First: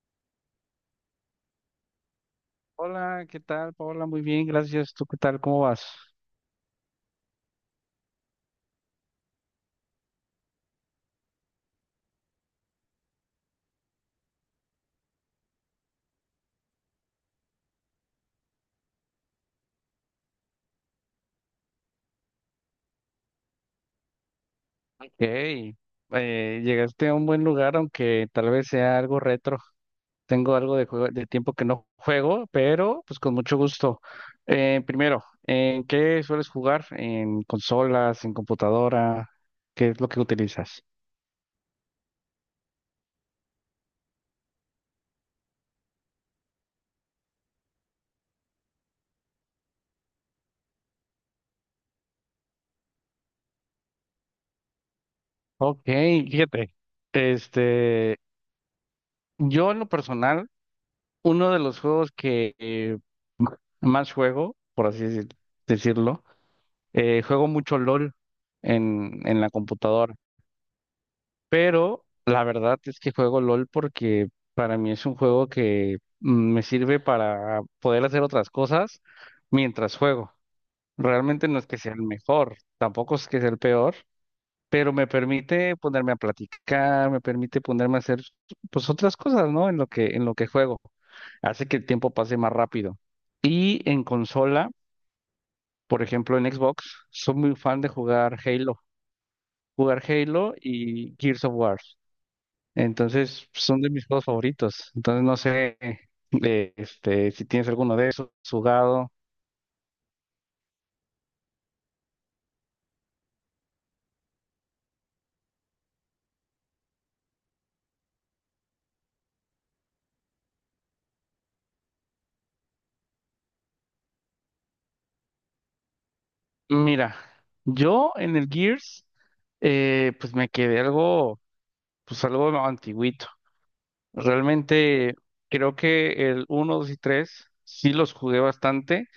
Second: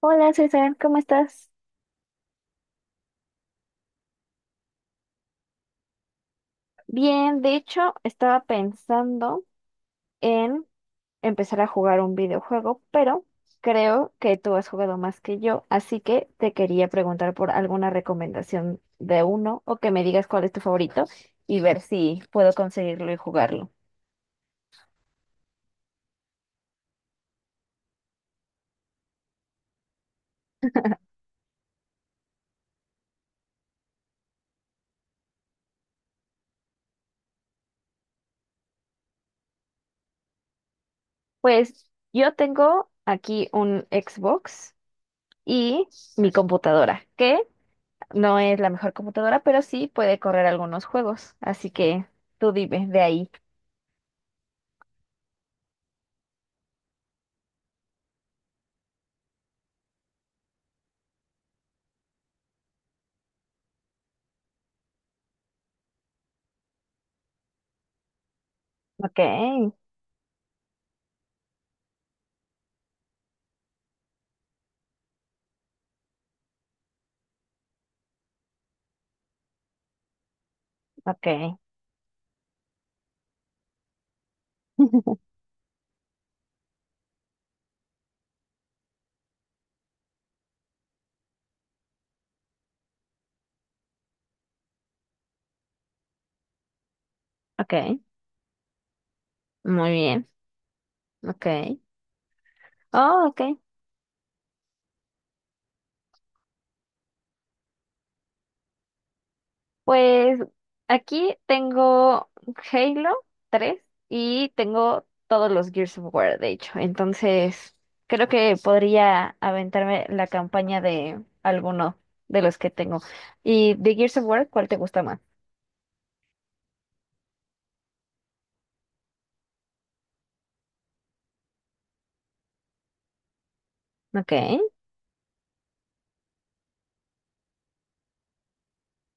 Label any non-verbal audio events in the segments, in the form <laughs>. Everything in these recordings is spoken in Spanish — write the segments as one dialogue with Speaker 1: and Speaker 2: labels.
Speaker 1: Hola César, ¿cómo estás?
Speaker 2: Hola, ¿qué tal, Paola? Muy bien, gracias. ¿Tú qué tal? ¿Cómo vas?
Speaker 1: Bien, de hecho, estaba pensando en empezar a jugar un videojuego, pero creo que tú has jugado más que yo, así que te quería preguntar por alguna recomendación de uno o que me digas cuál es tu favorito y ver si puedo conseguirlo y jugarlo.
Speaker 2: Hey, llegaste a un buen lugar, aunque tal vez sea algo retro. Tengo algo de tiempo que no juego, pero pues con mucho gusto. Primero, ¿en qué sueles jugar? ¿En consolas, en computadora? ¿Qué es lo que utilizas?
Speaker 1: Pues yo tengo aquí un Xbox y mi computadora, que no es la mejor computadora, pero sí puede correr algunos juegos, así que tú dime de ahí.
Speaker 2: Ok, fíjate. Este, yo en lo personal, uno de los juegos que más juego, por decirlo, juego mucho LOL
Speaker 1: Ok,
Speaker 2: en la computadora, pero la verdad es que juego LOL porque para mí es un juego que me sirve para poder hacer otras cosas mientras juego. Realmente
Speaker 1: ok,
Speaker 2: no es que sea el mejor, tampoco es que sea el peor, pero me
Speaker 1: <laughs>
Speaker 2: permite ponerme a platicar, me permite ponerme a hacer pues otras cosas, ¿no? En lo que juego. Hace que el tiempo pase más rápido. Y en consola, por ejemplo en Xbox, soy muy fan de
Speaker 1: ok,
Speaker 2: jugar Halo.
Speaker 1: muy
Speaker 2: Jugar
Speaker 1: bien,
Speaker 2: Halo y Gears
Speaker 1: ok.
Speaker 2: of War.
Speaker 1: Oh,
Speaker 2: Entonces,
Speaker 1: ok.
Speaker 2: son de mis juegos favoritos. Entonces, no sé, si tienes alguno de esos jugado.
Speaker 1: Pues aquí tengo Halo 3 y tengo todos los Gears of War, de hecho. Entonces, creo que podría aventarme la campaña de alguno de los que tengo. Y de Gears of War, ¿cuál te gusta más?
Speaker 2: Mira, yo en el Gears, pues me quedé algo, pues algo antiguito.
Speaker 1: Ok,
Speaker 2: Realmente creo que el uno, 2 y 3 sí los jugué bastante,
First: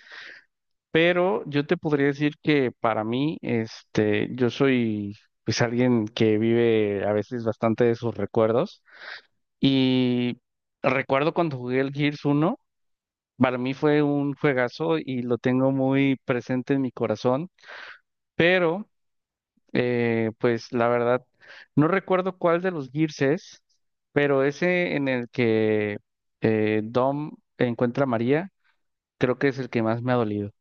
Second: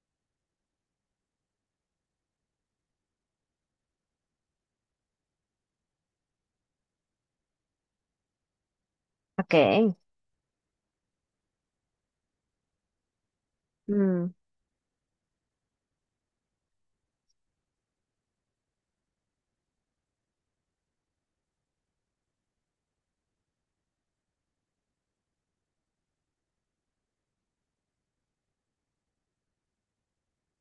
Speaker 2: pero yo te podría decir que para mí, yo soy pues alguien que vive a veces bastante de sus recuerdos.
Speaker 1: ok.
Speaker 2: Y recuerdo cuando jugué el Gears uno para mí fue
Speaker 1: Mm.
Speaker 2: un juegazo y lo tengo muy presente en mi corazón, pero pues la verdad, no recuerdo cuál de los Gears es, pero ese en el que Dom encuentra a María, creo que es el que más me ha dolido.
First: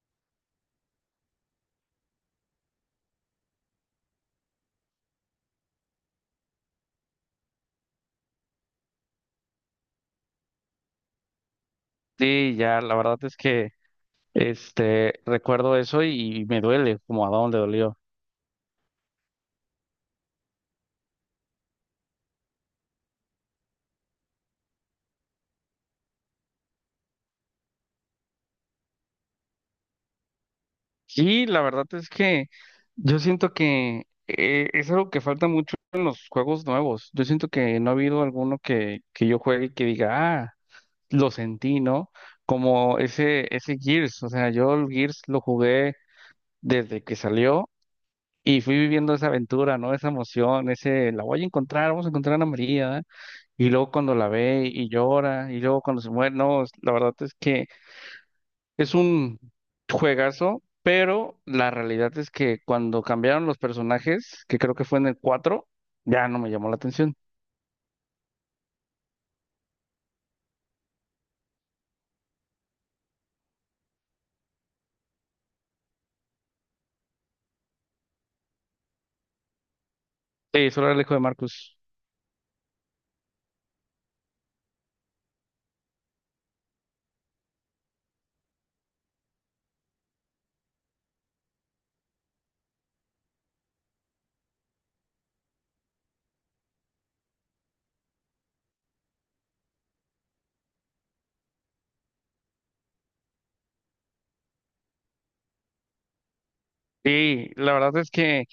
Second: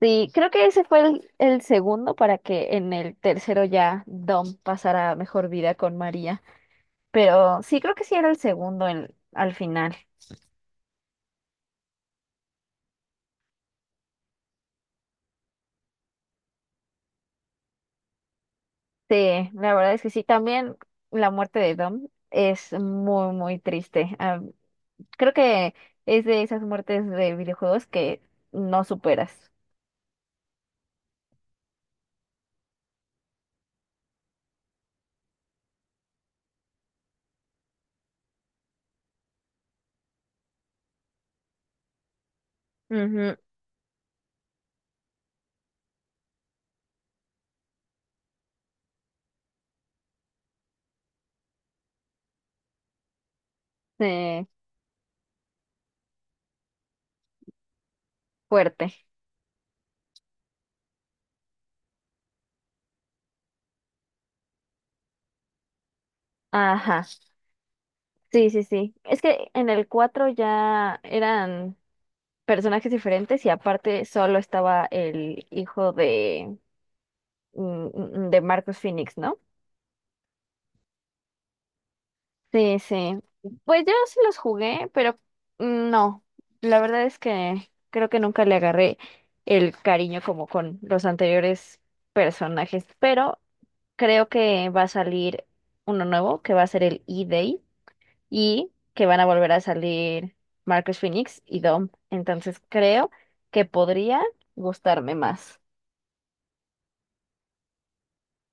Speaker 1: Sí, creo que ese fue el segundo para que en el tercero ya Dom pasara mejor vida con María. Pero sí, creo que sí era el segundo al final.
Speaker 2: Sí, ya, la verdad es que este recuerdo eso y me duele como a Dom le dolió.
Speaker 1: Sí, la verdad es que sí. También la muerte de Dom es muy, muy triste. Ah, creo que es de esas muertes de videojuegos que no superas.
Speaker 2: Sí, la verdad es que yo siento que es algo que falta mucho en los juegos nuevos. Yo siento que no ha habido alguno que yo juegue y que diga, ah, lo sentí, ¿no? Como
Speaker 1: Ujú,
Speaker 2: ese Gears. O sea, yo el Gears lo jugué desde que salió y fui viviendo esa aventura, ¿no? Esa emoción, ese, la voy a encontrar, vamos a encontrar a Ana María. Y luego cuando la
Speaker 1: sí,
Speaker 2: ve y llora, y luego cuando se muere, no, la verdad es que
Speaker 1: fuerte.
Speaker 2: es un juegazo, pero la realidad es que cuando cambiaron los personajes, que creo que fue en el 4 ya no me llamó la
Speaker 1: Ajá.
Speaker 2: atención.
Speaker 1: Sí, sí, sí. Es que en el 4 ya eran personajes diferentes y aparte solo estaba el hijo de, mm, de Marcus Phoenix, ¿no?
Speaker 2: Sí, solo era el hijo de Marcus.
Speaker 1: Sí, sí. Pues yo sí los jugué, pero no. La verdad es que creo que nunca le agarré el cariño como con los anteriores personajes. Pero creo que va a salir uno nuevo, que va a ser el E-Day, y que van a volver a salir Marcus Phoenix y Dom. Entonces creo que podría gustarme más.
Speaker 2: Y la verdad es que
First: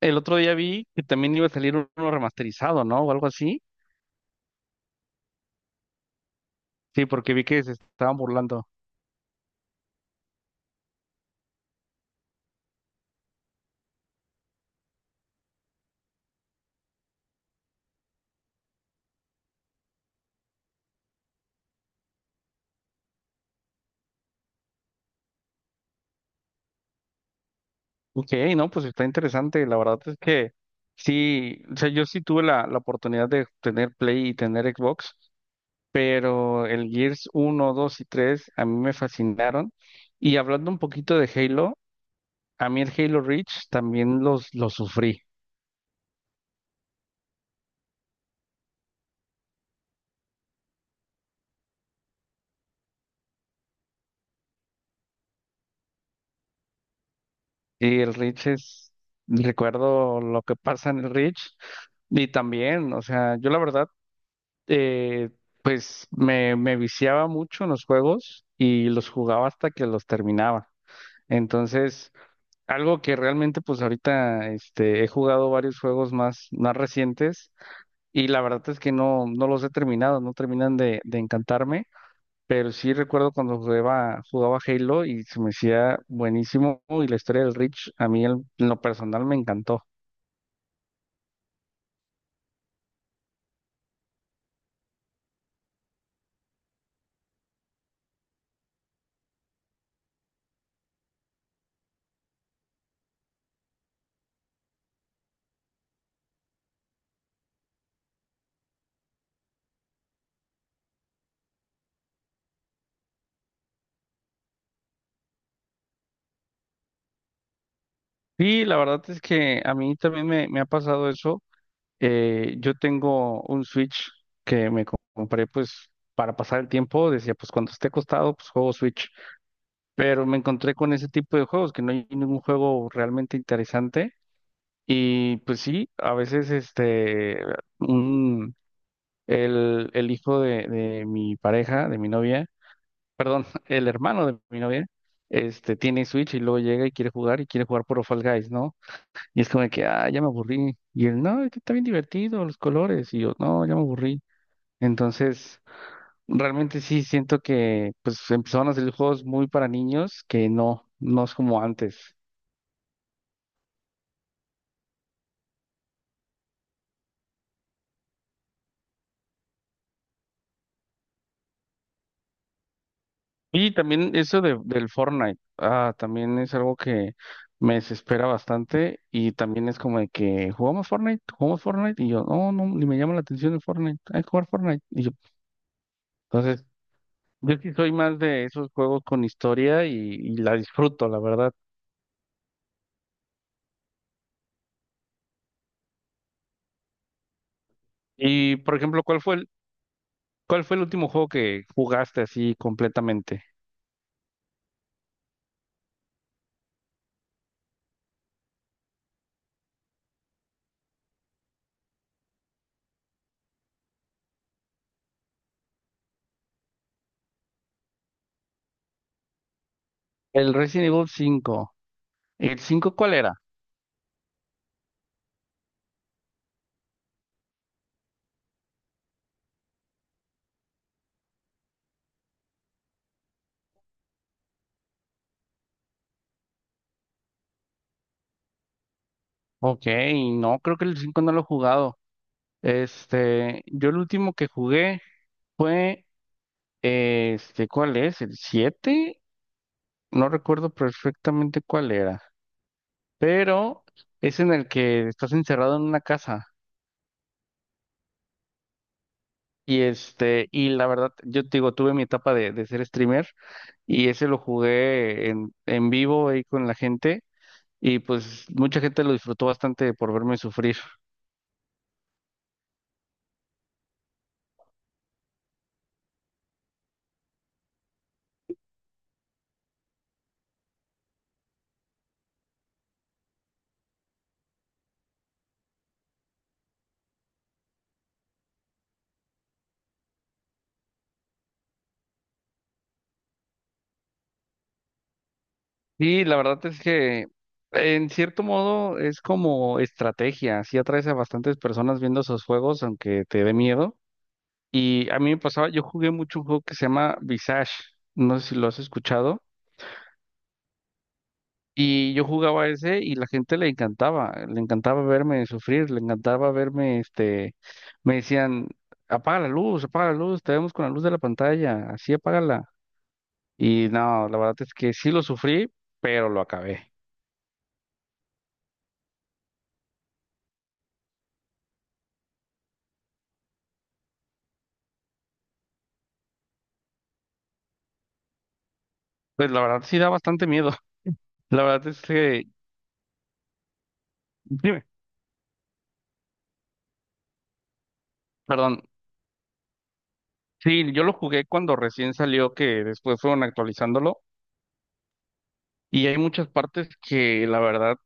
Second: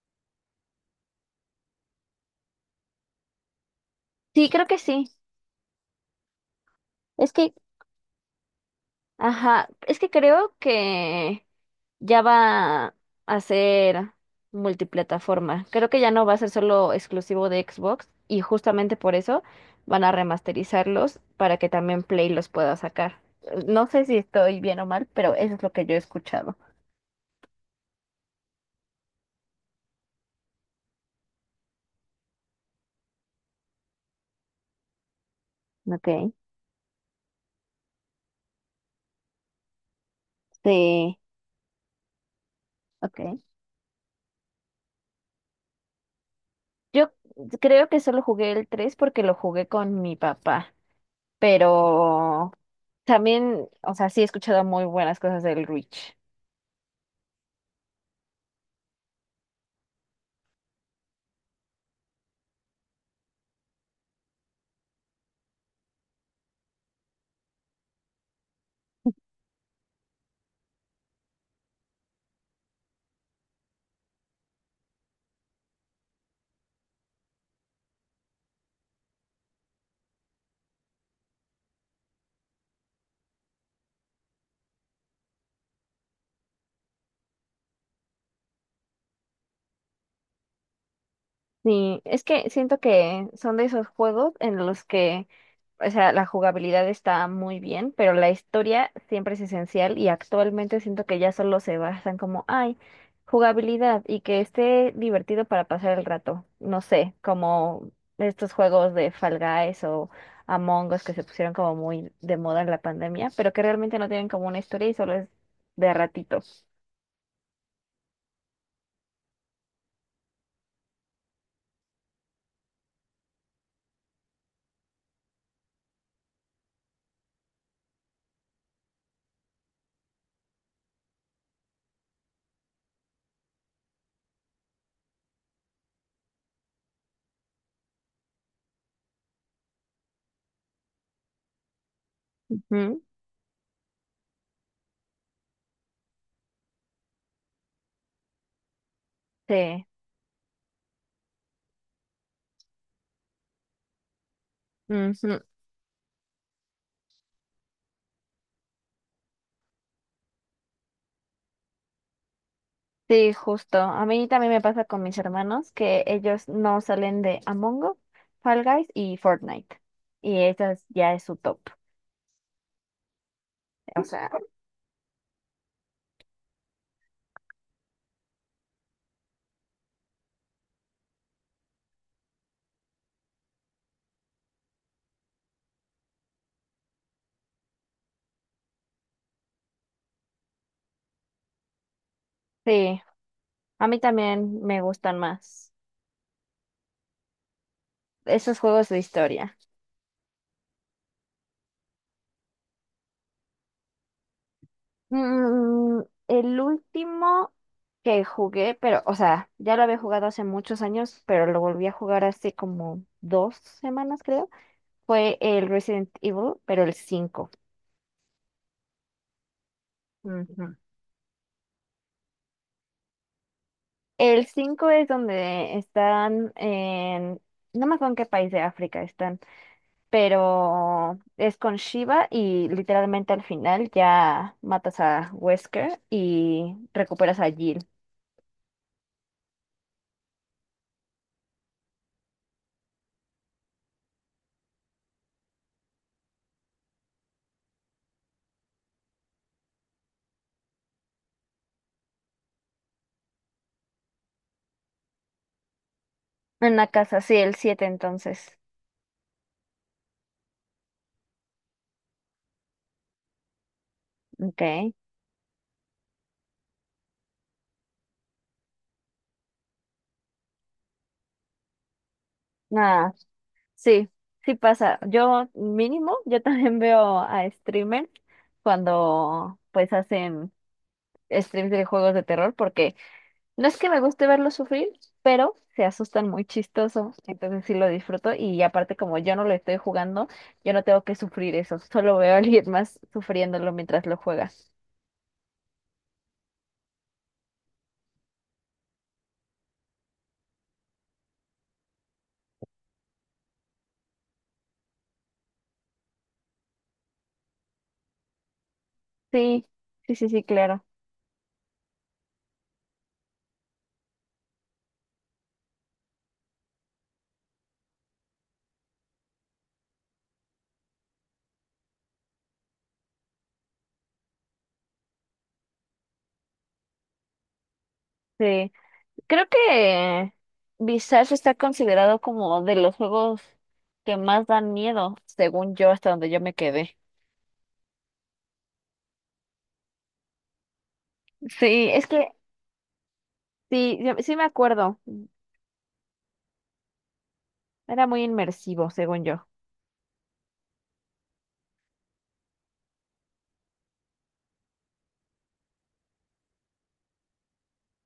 Speaker 2: el otro día vi que también iba a salir uno remasterizado, ¿no? O algo así.
Speaker 1: Sí, creo que sí.
Speaker 2: Sí,
Speaker 1: Es
Speaker 2: porque vi
Speaker 1: que,
Speaker 2: que se estaban burlando.
Speaker 1: ajá, es que creo que ya va a ser multiplataforma. Creo que ya no va a ser solo exclusivo de Xbox y justamente por eso van a remasterizarlos para que también Play los pueda sacar. No sé si estoy bien o mal, pero eso es lo que yo he escuchado.
Speaker 2: Ok, no, pues está interesante. La verdad es que sí, o sea, yo sí tuve la oportunidad de tener Play y tener Xbox.
Speaker 1: Okay,
Speaker 2: Pero el Gears uno 2 y 3 a mí me fascinaron. Y hablando un
Speaker 1: sí,
Speaker 2: poquito de Halo, a mí el Halo
Speaker 1: okay.
Speaker 2: Reach también lo sufrí.
Speaker 1: Yo creo que solo jugué el 3 porque lo jugué con mi papá, pero también, o sea, sí he escuchado muy buenas cosas del Reach.
Speaker 2: Y el Reach es, recuerdo lo que pasa en el Reach. Y también, o sea, yo la verdad, eh, pues me viciaba mucho en los juegos y los jugaba hasta que los terminaba. Entonces, algo que realmente pues ahorita he jugado varios juegos más, más recientes. Y la verdad es que no, no los he terminado, no terminan de encantarme, pero sí recuerdo cuando jugaba Halo y se me hacía buenísimo y la historia del Reach a mí en lo personal me encantó.
Speaker 1: Sí, es que siento que son de esos juegos en los que o sea, la jugabilidad está muy bien, pero la historia siempre es esencial y actualmente siento que ya solo se basan como, ay, jugabilidad y que esté divertido para pasar el rato. No sé, como estos juegos de Fall Guys o Among Us que se pusieron como muy de moda en la pandemia, pero que realmente no tienen como una historia y solo es de ratitos.
Speaker 2: Y la verdad es que a mí también me ha pasado eso. Yo tengo un Switch que me compré pues para pasar el tiempo, decía pues cuando esté acostado pues juego Switch, pero me encontré con ese tipo de juegos que no hay ningún juego realmente interesante. Y pues sí, a veces un, el hijo de mi pareja, de mi novia, perdón, <laughs> el hermano de mi novia, tiene Switch y luego llega y quiere jugar por Fall Guys, ¿no? Y es como de que,
Speaker 1: Sí.
Speaker 2: ah, ya me aburrí. Y él, no, es que está bien divertido, los colores. Y yo, no, ya me aburrí.
Speaker 1: Ujú.
Speaker 2: Entonces, realmente sí siento que, pues, empezaron a hacer juegos muy para niños que no, no es como antes.
Speaker 1: Sí, justo. A mí también me pasa con mis hermanos que ellos no salen de Among Us, Fall Guys y Fortnite. Y esas ya es su top.
Speaker 2: Y
Speaker 1: O
Speaker 2: también
Speaker 1: sea,
Speaker 2: eso del Fortnite, ah, también es algo que me desespera bastante y también es como de que jugamos Fortnite y yo, no, no, ni me llama la atención el Fortnite, hay que jugar Fortnite. Y yo, entonces, yo sí soy más de esos juegos con historia y la disfruto, la verdad.
Speaker 1: sí, a mí también me gustan más
Speaker 2: Y,
Speaker 1: esos
Speaker 2: por
Speaker 1: juegos de
Speaker 2: ejemplo,
Speaker 1: historia.
Speaker 2: ¿cuál fue el último juego que jugaste así completamente?
Speaker 1: Mm, el último que jugué, pero, o sea, ya lo había jugado hace muchos años, pero lo volví a jugar hace como 2 semanas, creo, fue el Resident Evil, pero el 5.
Speaker 2: El Resident Evil cinco. ¿El 5 cuál era?
Speaker 1: El 5 es donde están en, no me acuerdo en qué país de África están, pero es con Shiva y literalmente al final ya matas a Wesker y recuperas a Jill.
Speaker 2: Ok, no, creo que el 5 no lo he jugado. Este, yo el último que jugué... Fue, ¿cuál es? ¿El siete? No recuerdo perfectamente cuál era, pero es en el que estás encerrado en una casa.
Speaker 1: En la casa, sí, el siete entonces.
Speaker 2: Y este, y la verdad, yo te digo, tuve mi etapa de ser streamer y ese lo
Speaker 1: Ok.
Speaker 2: jugué en vivo ahí con la gente y pues mucha gente lo disfrutó bastante por verme sufrir.
Speaker 1: Nada, sí, sí pasa. Yo mínimo, yo también veo a streamers cuando pues hacen streams de juegos de terror porque no es que me guste verlos sufrir, pero se asustan muy chistoso, entonces sí lo disfruto y aparte como yo no lo estoy jugando, yo no tengo que sufrir eso, solo veo a alguien más sufriéndolo mientras lo juega.
Speaker 2: Y la verdad es que en cierto modo es como estrategia, sí atraes a bastantes personas viendo esos juegos, aunque te dé miedo. Y a mí me pasaba, yo jugué mucho un juego que se llama Visage, no sé si lo has escuchado.
Speaker 1: Sí, sí, sí, sí, claro.
Speaker 2: Y yo jugaba ese y la gente le encantaba verme sufrir, le encantaba verme, me decían, apaga la luz, te vemos con la luz de la pantalla, así apágala. Y no, la verdad es que sí lo sufrí, pero lo acabé.
Speaker 1: Sí. Creo que Visage está considerado como de los juegos que más dan miedo, según yo, hasta donde yo me quedé.
Speaker 2: Pues la verdad sí da bastante miedo. <laughs> La verdad
Speaker 1: Sí,
Speaker 2: es
Speaker 1: es que
Speaker 2: que,
Speaker 1: sí, sí me
Speaker 2: dime,
Speaker 1: acuerdo. Era muy
Speaker 2: perdón,
Speaker 1: inmersivo, según yo.
Speaker 2: sí, yo lo jugué cuando recién salió, que después fueron actualizándolo, y hay muchas partes que la verdad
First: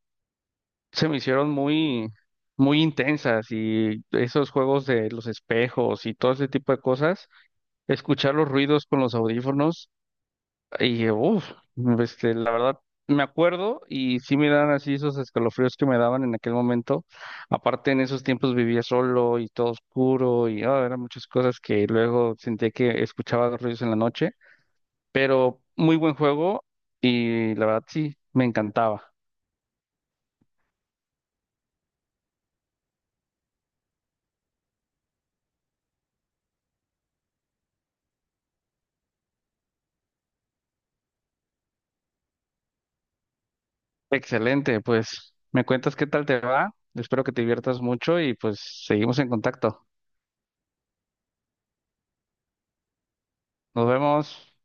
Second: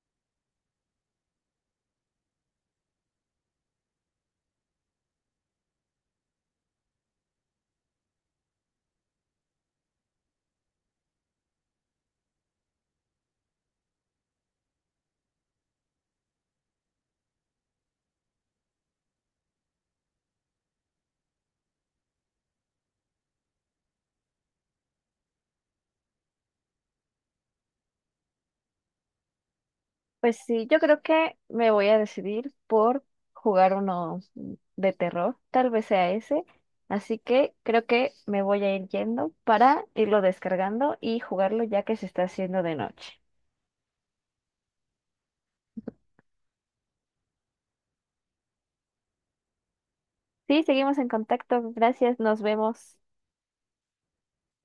Speaker 2: se me hicieron muy, muy intensas y esos juegos de los espejos y todo ese tipo de cosas, escuchar los ruidos con los audífonos y uff, este, la- me acuerdo y sí me dan así esos escalofríos que me daban en aquel momento. Aparte en esos tiempos vivía solo y todo oscuro y ah, eran muchas cosas que luego sentía que escuchaba los ruidos en la noche, pero muy buen juego y la verdad sí, me encantaba.
Speaker 1: Pues sí, yo creo que me voy a decidir por jugar uno de terror, tal vez sea ese, así que creo que me voy a ir yendo para irlo descargando y jugarlo ya que se está haciendo de noche.
Speaker 2: Excelente, pues me cuentas qué tal te va. Espero que te diviertas mucho y pues seguimos en contacto.
Speaker 1: Sí, seguimos en contacto, gracias, nos vemos.
Speaker 2: Nos vemos.